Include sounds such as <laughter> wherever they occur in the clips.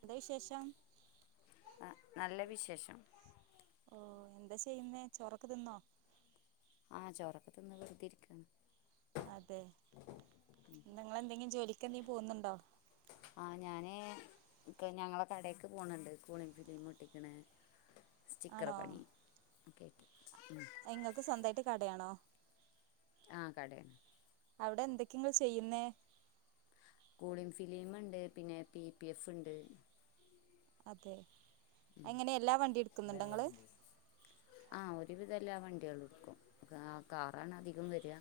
എന്താ വിശേഷം? നല്ല വിശേഷം. ഓ എന്താ ചെയ്യുന്നേ? ചോറൊക്കെ തിന്നോ? ആഹ് ചോറൊക്കെ തിന്ന് വെറുതേ ഇരിക്കുന്ന്. അതെ ക്കെ നീ പോന്നുണ്ടോ? ആഹ് ഞാന് ഇക്ക ഞങ്ങളെ കടേക്ക് പോണണ്ട്. Cooling film ഒട്ടിക്കണേ. സ്റ്റിക്കറ് പണി. കേട്ടി നിങ്ങക്ക് സ്വന്തായിട്ട് കടയാണോ? ആഹ് കടയാ. അവിടെന്തൊക്കെയ ങ്ങള് ചെയ്യുന്നേ? കൂളിംഗ് ഫിലിം ഇണ്ട്. പിന്നെ, പി പി എഫ് ഇണ്ട്. അതെ. അങ്ങനെ എല്ലാ വണ്ടീടുക്കുന്നുണ്ടോ ങ്ങള്? ആ ഒരുവിധം എല്ലാ വണ്ടികളും എടുക്കും. കാറാണ് അധികം വര്വ.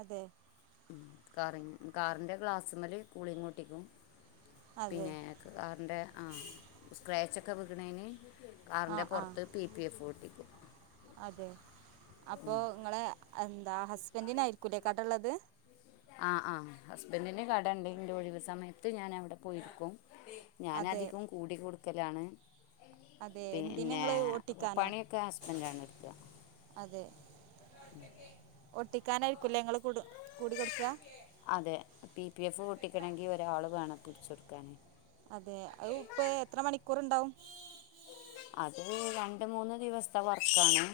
അതെ. കാറി കാറിൻ്റെ ഗ്ലാസ്മ്മല് കൂളിങ്ങൊട്ടിക്കും. അതെ പിന്നെ, കാറിൻ്റെ ആഹ്, സ്ക്രാച്ചൊക്കെ വീണേന് ആ കാറിന്റെ ആ പൊറത്ത് പി പി എഫും ഒട്ടിക്കും. അതെ. അപ്പൊ ഇങ്ങളെ എന്താ ഹസ്ബന്റനായിരിക്കൂലേ കടള്ളത് ആ ആ ഹസ്ബൻഡിന് കടണ്ട് ഇൻ്റെ ഒഴിവ് സമയത്ത് ഞാൻ അവിടെ പോയിരിക്കും ഞാൻ അതെ അധികം കൂടി കൊടുക്കലാണ് അതെ എന്തിന് പിന്നെ നിങ്ങൾ ഒട്ടിക്കാനോ പണിയൊക്കെ ഹസ്ബന്റാണ് എടുക്ക ഒട്ടിക്കാനായിരിക്കുല്ലേ ങ്ങള് കുട് കൂടി കൊടുക്ക അതെ പി പി എഫ് ഒട്ടിക്കണെങ്കി ഒരാള് വേണം പിടിച്ചൊടുക്കാന് അതെ അ ഇപ്പേ എത്ര മണിക്കൂർ ഇണ്ടാവും അത് രണ്ട് മൂന്ന് ദിവസത്തെ വർക്കാണ്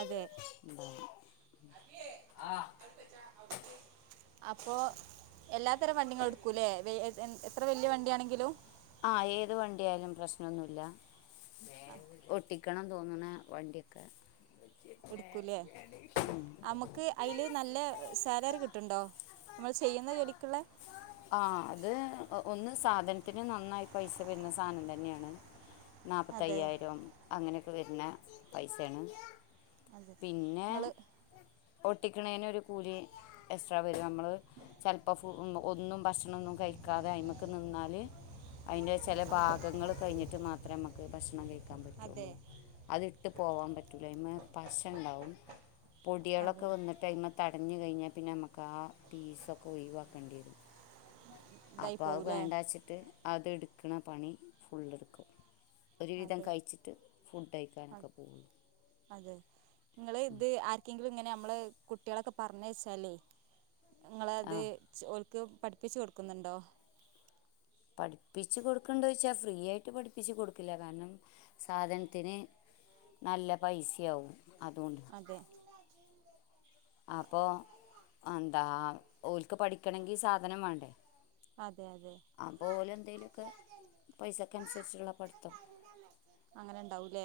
അതെ ഉണ്ടാവുക അപ്പൊ എല്ലാത്തരം വണ്ടികളും എടുക്കൂല്ലേ എത്ര വല്യ വണ്ടിയാണെങ്കിലും ആ ഏത് വണ്ടി ആയാലും പ്രശനൊന്നുല്ല ഒട്ടിക്കണം തേന്ന്ണെ വണ്ടി ഒക്കെ എടുക്കൂലേ നമുക്ക് അതില് നല്ല സാലറി കിട്ടിണ്ടോ നമ്മള് ചെയ്യുന്ന ജോലിക്കിള്ളെ ആ അത് ഒന്ന് സാധനത്തിന് നന്നായി പൈസ വരുന്ന സാധനം തന്നെയാണ് അതെ നാപ്പത്തയ്യായിരം അങ്ങനെയൊക്കെ വരുന്ന പൈസേണ് അതെ ഇങ്ങള് ഒട്ടിക്കുണേന് ഒരു കൂലി എക്സ്ട്രാ വരും നമ്മള് ചെലപ്പോ ഫുൾ ഒന്നും ഭക്ഷണൊന്നും കയിക്കാതെ അയ്മക്ക് നിന്നാൽ അയിൻ്റെ ചെല അതെ ഭാഗങ്ങൾ കയിഞ്ഞിട്ട് മാത്രം ഞമ്മക്ക് ഭക്ഷണം കയിക ക്കാൻ അതെ പറ്റുള്ളു അത്ട്ട് പോവാൻ പറ്റുല്ല അതിമ്മേ പശണ്ടാവും അതെ പൊടിയോളൊക്കെ വന്നട്ട് അയ്മേ തടഞ്ഞു കയിഞ്ഞാ പിന്നെ നമുക്കാ പീസൊക്കെ ഒയിവാക്കേണ്ടി വരും ഇതായി അപ്പം അത് പോകൂലേ വേണ്ട വച്ചിട്ട് അത് എടുക്കണ പണി ഫുള്ളെടുക്കും ഒരു വിധം അതെ കയിച്ചിട്ട് ഫുഡ് അ- കയിക്കാനൊക്കെ പോകും അതെ നിങ്ങള് ഇത് ആർക്കെങ്കിലും ഇങ്ങനെ കുട്ടികളൊക്കെ പറഞ്ഞയച്ചാലെ നിങളത് ആ ഒൽ ക്ക് പഠിപ്പിച്ചു കൊടുക്കുന്നുണ്ടോ പഠിപ്പിച്ച് കൊടുക്കണ്ടൊ ചോദിച്ചാ ഫ്രീ ആയിട്ട് പഠിപ്പിച്ച് കൊടുക്കില്ല കാരണം സാധനത്തിന് നല്ല പൈസയാവും അതോണ്ട് അതെ അപ്പൊ എന്താ ഓല്ക്ക് പഠിക്കണെങ്കി സാധനം വേണ്ടേ അതെ അതെ അപ്പൊ ഓല് എന്തേലൊക്കെ പൈസക്ക് അനുസരിച്ചുള്ള പഠിത്തം അല്ലെ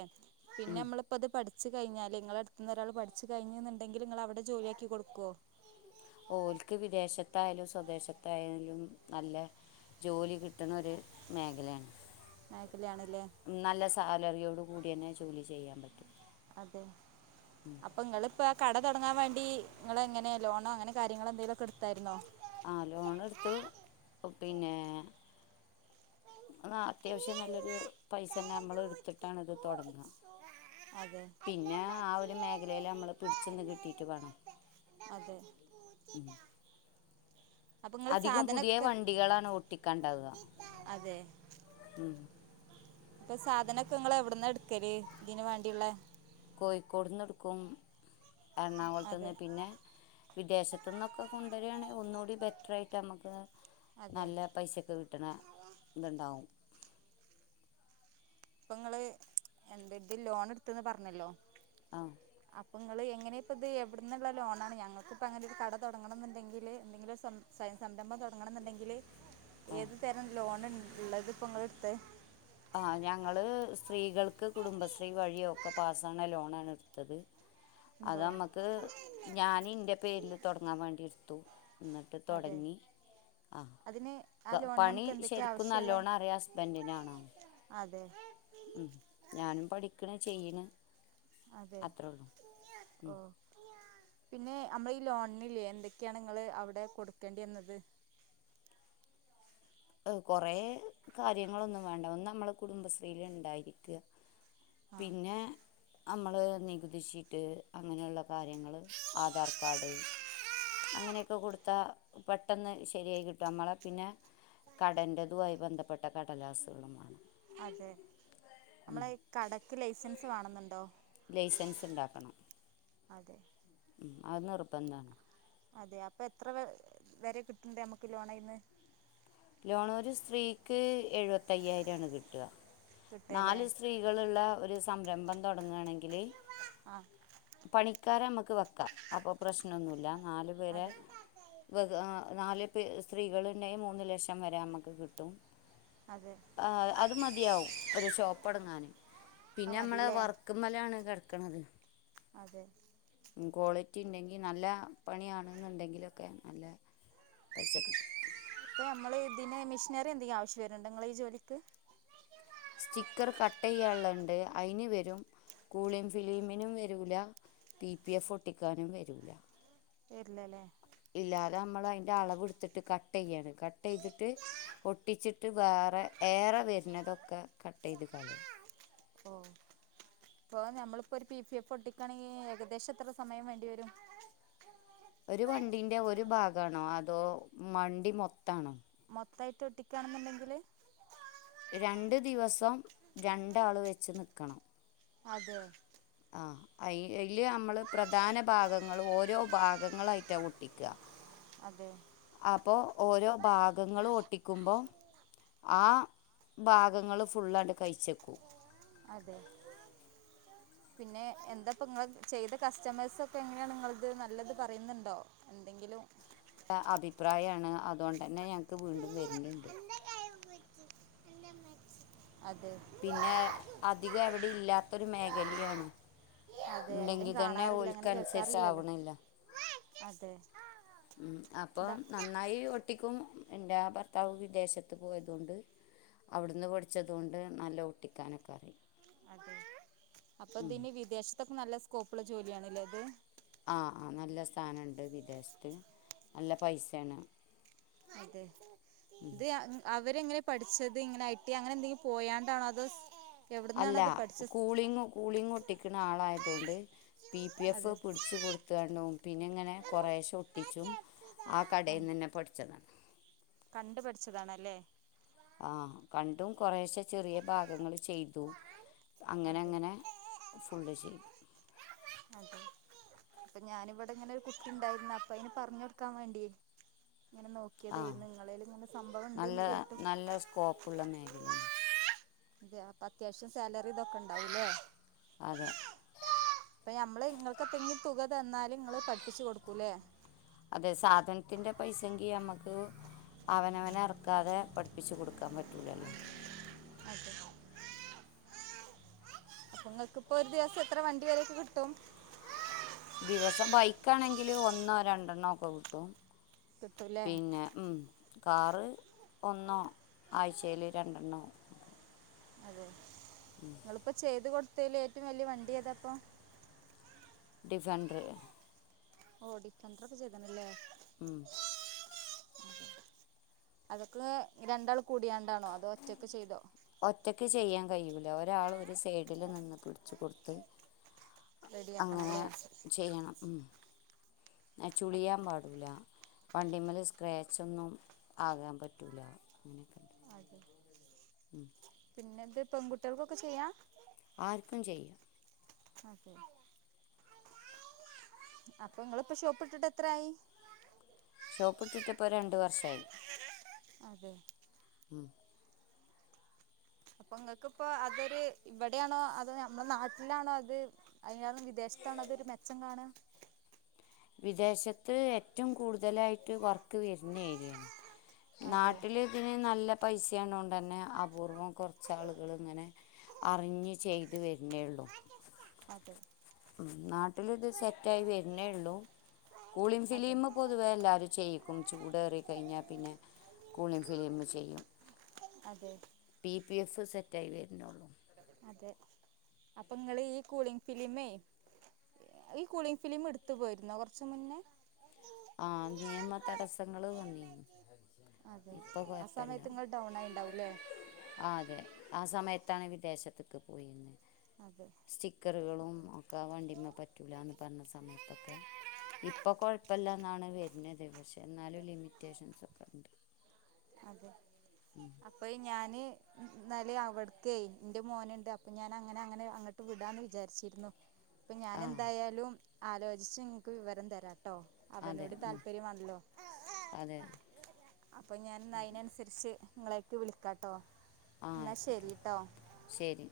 പിന്നെ ഉം. നമ്മളിപ്പ അത് പഠി പഠിച്ചു കഴിഞ്ഞാല് നിങ്ങള അടുത്ത കയിഞ്ഞാല് ഇങ്ങളെ അടുത്ത് ഒരാൾ പഠിച്ചു കയിഞ്ഞുന്നുണ്ടെങ്കിൽ നിങ്ങള് അവിടെ ജോലിയാക്കി കൊടുക്കൊ ഓല്ക്ക് വിദേശത്തായാലും സ്വദേശത്തായാലും നല്ല ജോലി കിട്ടണ ഒരു മേഖലയാണ് നായ്ക്കലാണല്ലേ നല്ല സാലറിയോട് കൂടിയന്നെ ജോലി ചെയ്യാൻ പറ്റും അതെ അപ്പൊങ്ങള്പ്പ കട തൊടങ്ങാൻ വേണ്ടി നിങ്ങളെ എങ്ങനെ ലോണോ അങ്ങനെ കാര്യങ്ങൾ എന്തെങ്കിലൊക്കെ എടുത്തായിരുന്നോ ആ ലോൺ എടുത്തു പിന്നെ ആ അത്യാവശ്യം നല്ലൊരു പൈസ തന്നെ നമ്മൾ എടുത്തിട്ടാണ് ഇത് തൊടങ്ങാ അതെ അതെ മേഖലയിൽ നമ്മൾ പിടിച്ചെന്ന് കിട്ടിയിട്ട് വേണം ഉം അപ്പൊ ഇങ്ങള് അധികം പുതിയ സാധനൊക്കെ വണ്ടികളാണ് ഓട്ടിക്കാണ്ടാവ അതെ ഉം ഇപ്പൊ സാധനൊക്കെ നിങ്ങള് എവിട്ന്ന എടുക്കല് ഇതിന് വേണ്ടിയുള്ള കോയിക്കോട് നിന്ന് എടുക്കും അതെ എറണാകുളത്തുന്ന് പിന്നെ വിദേശത്തുന്നൊക്കെ കൊണ്ടുവരാണെിൽ ഒന്നുകൂടി ബെറ്ററായിട്ട് നമ്മക്ക് അതെ നല്ല പൈസക്ക് കിട്ടണ ഇത് ഉണ്ടാവും ഇപ്പൊ നിങ്ങള് എന്ത ഇത് ലോൺ എടുത്തന്ന് പറഞ്ഞല്ലോ ആ അപ്പ നിങ്ങള് എങ്ങനെ ഇപ്പ ഇത് എവിടന്നുള്ള ലോണാണ് ഞങ്ങക്കിപ്പോ അങ്ങനെ ഒരു കട തൊടങ്ങണന്നുണ്ടെങ്കില് എന്തെങ്കിലും സ സംരംഭം തൊടങ്ങണംന്നുണ്ടെങ്കില് ആ ഏത് തരം ലോൺ ഇള്ളത് ഇപ്പൊ നിങ്ങള് എടുത്തെ ആ ഞങ്ങള് സ്ത്രീകൾക്ക് കുടുംബശ്രീ വഴി ഒക്കെ പാസ്സാവണ ലോണ് ആണ് എടുത്തത് ഉണ്ടോ അതമ്മക്ക് ഞാന ഇന്റെ പേരില് തുടങ്ങാൻ വേണ്ടി എടുത്തു എന്നിട്ട് അതെ തുടങ്ങി ആ അതിന് ആ ലോണിന് പണി നമുക്ക് എന്തൊക്കെയാ ശരിക്കും ആവശ്യമുള്ളെ നല്ലോണം അറിയാം ഹസ്ബൻഡിനാണോ അതെ ഉ ഞാനും പഠിക്കണ് ചെയ്യണ് അതെ അത്രോള്ള ഓ പിന്നെ നമ്മള ഈ ലോണിനില്ലേ എന്തൊക്കെയാണ് നിങ്ങള് അവിടെ കൊടുക്കേണ്ടി വന്നത് കുറെകാര്യങ്ങളൊന്നും വേണ്ട ഒന്ന് നമ്മള് കുടുംബശ്രീയില് ഉണ്ടായിരിക്കുക ആഹ് പിന്നെ നമ്മള് നികുതിഷീറ്റ് അങ്ങനെയുള്ള കാര്യങ്ങള് ആധാർകാർഡ് അങ്ങനെയൊക്കെ കൊടുത്താൽ പെട്ടെന്ന് ശരിയായി കിട്ടും നമ്മളെ പിന്നെ കടൻറതുമായി ബന്ധപ്പെട്ട കടലാസുകളുമാണ് അതെ നമ്മളെ കടക്ക് ലൈസൻസ് വേണെന്നണ്ടോ ലൈസൻസ് ഉണ്ടാക്കണം അതെ ഉ അത് നിർബന്താണ് അതെ അപ്പൊ എത്ര വ വരെ കിട്ടണ്ട നമ്മുക്ക് ലോണയിന്ന് ലോണ ഒരു സ്ത്രീക്ക് എഴുപത്തയ്യായിരംണ് കിട്ടുക കിട്ടല്ലേ നാല് സ്ത്രീകളുള്ള ഒരു സംരംഭം തുടങ്ങുകയാണെങ്കില് ആഹ് പണിക്കാരെ നമ്മക്ക് വെക്കാം അപ്പൊ പ്രശ്നംന്നുമല്ല നാല് പേരെ അതെ നാല് സ്ത്രീകള് മൂന്ന് ലക്ഷം ക്ഷംവരെ നമുക്ക് കിട്ടും അതെ അത് മതിയാവും ഒരു ഷോപ്പ്ടങ്ങാന് അത് പിന്നെ നമ്മള മതില്ലേ വർക്കും മലയാണ് കിടക്കണത് അതെ കോളിറ്റി റ്റിണ്ടെങ്കിൽ നല്ല പണിയാണെന്നുണ്ടെങ്കിലൊക്കെ നല്ല പൈസ കിട്ടും ഞമ്മ മിഷിനറി എന്തെങ്കിലും ആവശ്യം വരുണ്ട് നിങ്ങള ഈ ജോലിക്ക് സ്റ്റിക്കർ കട്ട് ചെയ്യുള്ളുതുണ്ട് അതിന് വരും കൂളിംഗ് ഫിലിമിനും വരൂല പി പി എഫ് ഒട്ടിക്കാനും വരൂല ഇല്ലല്ലേ ഇല്ലാതെ നമ്മൾ അതിന്റെ അളവ് എടുത്തിട്ട് കട്ട് ചെയ്യാണ് കട്ട് ചെയ്തിട്ട് ഒട്ടിച്ചിട്ട് ഏറെ വരുന്നതൊക്കെ കട്ട് ചെയ്ത് കളി ഓ ഇപ്പൊ നമ്മളിപ്പോ ഒരു പി പി നമ്മള് ഒരു പി പി എഫ് ഒട്ടിക്കണെങ്കിൽ ഏകദേശം എത്ര സമയം വേണ്ടി വരും ഒരു വണ്ടിന്റെ ഒരു ഭാഗാണോ അതോ വണ്ടി മൊത്താണോ ത്തായിട്ട് ഒട്ടിക്കയാണെന്നുണ്ടെങ്കിൽ രണ്ട് ദിവസം രണ്ടാള് വെച്ച് നിക്കണം അതെ ആ അ അതിൽ നമ്മൾ പ്രധാന ഭാഗങ്ങൾ ഓരോ ഭാഗങ്ങളായിട്ടാണ് ഒട്ടിക്കുക അതെ അപ്പൊ ഓരോ ഭാഗങ്ങളും ഒട്ടിക്കുമ്പോ ആ ഭാഗങ്ങള് ഫുള്ളായിട്ട് കഴിച്ചെക്കും അത പിന്നെ എന്താപ്പ നിങ്ങ ചെയ്ത കസ്റ്റമേഴ്സ് ഒക്കെ എങ്ങനെയാണ് നിങ്ങളത് നല്ലത് പറയുന്നുണ്ടോ എന്തെങ്കിലും അഭിപ്രായമാണ് അതുകൊണ്ട തന്നെ ഞങ്ങക്ക് വീണ്ടും വരുന്നുണ്ട് അത പിന്നെ അധികം എവിടെ ഇല്ലാത്തൊരു മേഖലയാണ് അതെ എവിടയും ഉണ്ടെങ്കിൽ തന്നെ കാണാറില്ല അങ്ങനെ ഓൽക്കനുസരിച്ച് കേക്കാറില്ലല്ലോ ആവണില്ല അതെ ഉ എന്താ അപ്പം നന്നായി ഒട്ടിക്കും എൻ്റെ ഭർത്താവ് വിദേശത്ത് പോയത കൊണ്ട് അവിടുന്ന് പൊഠിച്ചത്ണ്ട് നല്ല ഒട്ടിക്കാനൊക്കെറി അതെ, അപ്പൊതിനി വിദേശത്തൊക്കെ നല്ല സ്കോപ്പുള്ള ജോലിയാണ്ലെ ഇത്. ആ, ആ. നല്ല സഥാനംണ്ട് വിദേശത്ത്. നല്ല പൈസേണ്. അതെ. ഇത് <inaudible> അവരെങ്ങനെ പഠിച്ചത്. ഇങ്ങനെ ഐ ടി അങ്ങനെ എന്തെങ്കിലും പോയാണ്ടാണോ അതോ <inaudible> അല്ല, പഠിച്ചത് കൂളിങ്. കൂളിങ് ഒട്ടിക്കണ ആളായതൊണ്ട്. പി പി എഫ് അതെ പിടിച്ച് കൊടുത്താണ്ടും പിന്നങ്ങനെ കുറേശ്ശെ ഒട്ടിച്ചും. ആ കടയിൽ ആഹ് നിന്നന്നെ പടിച്ചതാ. ലെ ആഹ് കണ്ടും കൊറേശെ ചെറിയ ഭാഗങ്ങൾ ചെയ്തു. അങ്ങനെ അതെ അങ്ങനെ ഫുള്ള് ചെയ്യും. അത അപ്പൊ ഞാനിവിടെങ്ങനൊരു കുട്ടി ഉണ്ടായിരുന്ന. അപ്പൊ അയിന് പറഞ്ഞൊടുക്കാൻ വേണ്ടിയേ. ഇങ്ങനെ നോക്കിയ ആ തേരുന്നു. ങ്ങളേല്ങ്ങനെ സംഭവം നല്ല ഉണ്ട്ന്ന് കേട്ടു. നല്ല സ്കോപ്പുള്ള മേഖലയാണ് അതെ അപ്പ അത്യാവശ്യം സാലറി ഇതൊക്കെ ഇണ്ടാവൂല്ലേ. അതെ അപ്പൊ മ്മള് ഇങ്ങൾക്ക് എത്തങ്കിലും തുക തന്നാല് ഇങ്ങള് പഠിപ്പിച്ചു കൊടുക്കൂല്ലേ. അതെ സാധൻത്തിന്റെ പൈസങ്കി യമ്മക്ക്. അവനവനെ എറക്കാതെ പഠിപ്പിച്ചു കൊടുക്കാൻ പറ്റൂലല്ലോ. അതെ. അപ്ങ്ങൾക്ക്പ്പോഒരു ദിവസം എത്ര വണ്ടി വരൊക്കെ കിട്ടും. ദിവസം ബൈക്കാണെങ്കില് ഒന്നോ രണ്ടെണ്ണോ ഒക്കെ കിട്ടും. കിട്ടൂല്ലേ പിന്നെ ഉം. കാറ് ഒന്നോ. ആഴ്ചയിൽ രണ്ടെണ്ണോ. അതെ നിങ്ങള്പ്പോ ചെയ്ത് കൊടുത്തേല് ഏറ്റവും വലിയ വണ്ടി ഏതാപ്പൊ. ഡിസന്റ. ർ ഓ ഡിസൻടറൊക്കെ ചെയ്ത്ണ്ല്ലേ. ഉം. അതൊക്കെ രണ്ടാള് കൂടിയാണ്ടാണോ അതോ ഒറ്റക്ക് ചെയ്തോ? ഒറ്റക്ക് ചെയ്യാൻ കഴിയൂല. ഒരാള് ഒരു സൈഡില് നിന്ന് പിടിച്ചു കൊടുത്ത്. അങ്ങനെ റെഡിയാക്കണല്ലേ ചെയ്യണം. ഉം. ആ, ചുളിയാൻ പാടൂല. വണ്ടിമ്മല് സ്ക്രാച്ച് ഒന്നും ആകാൻ പറ്റൂല. അതെ. ഉം. പിന്നെ ഇത് പെൺകുട്ടിയോ കൊക്കെ ചെയ്യാം. ആർക്കും ചെയ്യാം. അതെ. അപ്പൊ നിങ്ങളിപാ ഷോപ്പ്ട്ടിട്ട് എത്രായി. ഷോപ്പ് ഇട്ടിട്ട്പ്പോ രണ്ട് വർഷായി. അതെ അപ്പൊങ്ങക്ക്പ്പോ അതൊരു ഇവിടാണോ അതോ നമ്മളെ നാട്ടിലാണോ അത്. <inaudible> അതിന വിദേശ <inaudible> താണ്. അതൊരു മെച്ചം കാണാ. വിദേശത്ത് ഏറ്റവും കൂടുതലായിട്ട് വർക്ക് വര്ണ ഏരിയാണ്. അതെ നാട്ടില് ഇതിന് നല്ല. പൈസ ആണോണ്ട് തന്നെ അപൂർവം കുറച്ച് ആളുകള് ഇങ്ങനെ. <inaudible> അറിഞ്ഞ് ചെയ്ത് വര്ണേ ള്ളൂ. അതെ ഉം. നാട്ടില് ഇത് സെറ്റായി വരുന്നേ ഉള്ളൂ. കൂളിം അതെ ഫിലീമ് പൊതുവേ എല്ലാരും ചെയ്യിക്കും. ചൂടേറികഴിഞ്ഞാൽ പിന്നെ. കൂളിം ഫിലിമ് ചെയ്യും. അതെ പി പി എഫ് സെറ്റായി വരുന്നുള്ളൂ. അതെ. അപ്പം ഇങ്ങള് ഈ കൂളിങ് ഫിലിമേ. ഈ കുളിങ് ഫിലിം ഇടുത്തു പോയിരുന്നോ കൊറച്മുന്നേ. ആഹ, നിയമ തടസ്സങ്ങള് വന്നിരുന്നു. അതെ ഇപ്പ ആ കൊയപ്പില്ല. സമയത്ത് നിങ്ങൾ ഡൗൺ ആയിണ്ടാവൂല്ലേ ആ അതെ ആ സമയ ത്താണ് വിദേശത്തൊക്കെ പോയിന്ന്‌. അതെ സ്റ്റിക്കറുകളും ഒക്കെ വണ്ടിമ്മ പറ്റൂലാന്ന് പറഞ്ഞ സമയ ക്കെ ഇപ്പോ കൊഴപ്പ പ്പല്ല എന്നാണ് വരുന്നത്. പക്ഷേ എന്നാലും ലിമിറ്റേഷൻസൊക്കെണ്ട്. അതെ. അപ്പോയ് ഞാന് ന്നാലെ അവടക്കേ ന്റെ മോനുണ്ട് അപ്പോ ഞാന് അങ്ങനെ അങ്ങനെ അങ്ങട്ട് വിടാന്ന് വിചാരിച്ചിരുന്നു. ഇപ്പോ ആഹ് ഞാനെന്തായാലും ആലോചിച്ച് ഇങ്ങക്ക് വിവരം തരാ ട്ടോ അതെ അവനോടിം ഉം താല്പര്യം വേണല്ലോ. അതെ അപ്പോ ഞാൻ ന്നാ അയിനനുസരിച്ച് ഇങ്ങളേക്ക് വിളിക്കാട്ടോ ആ എന്നാ ആയിക്കോട്ടെ ശരിട്ടോ ശരി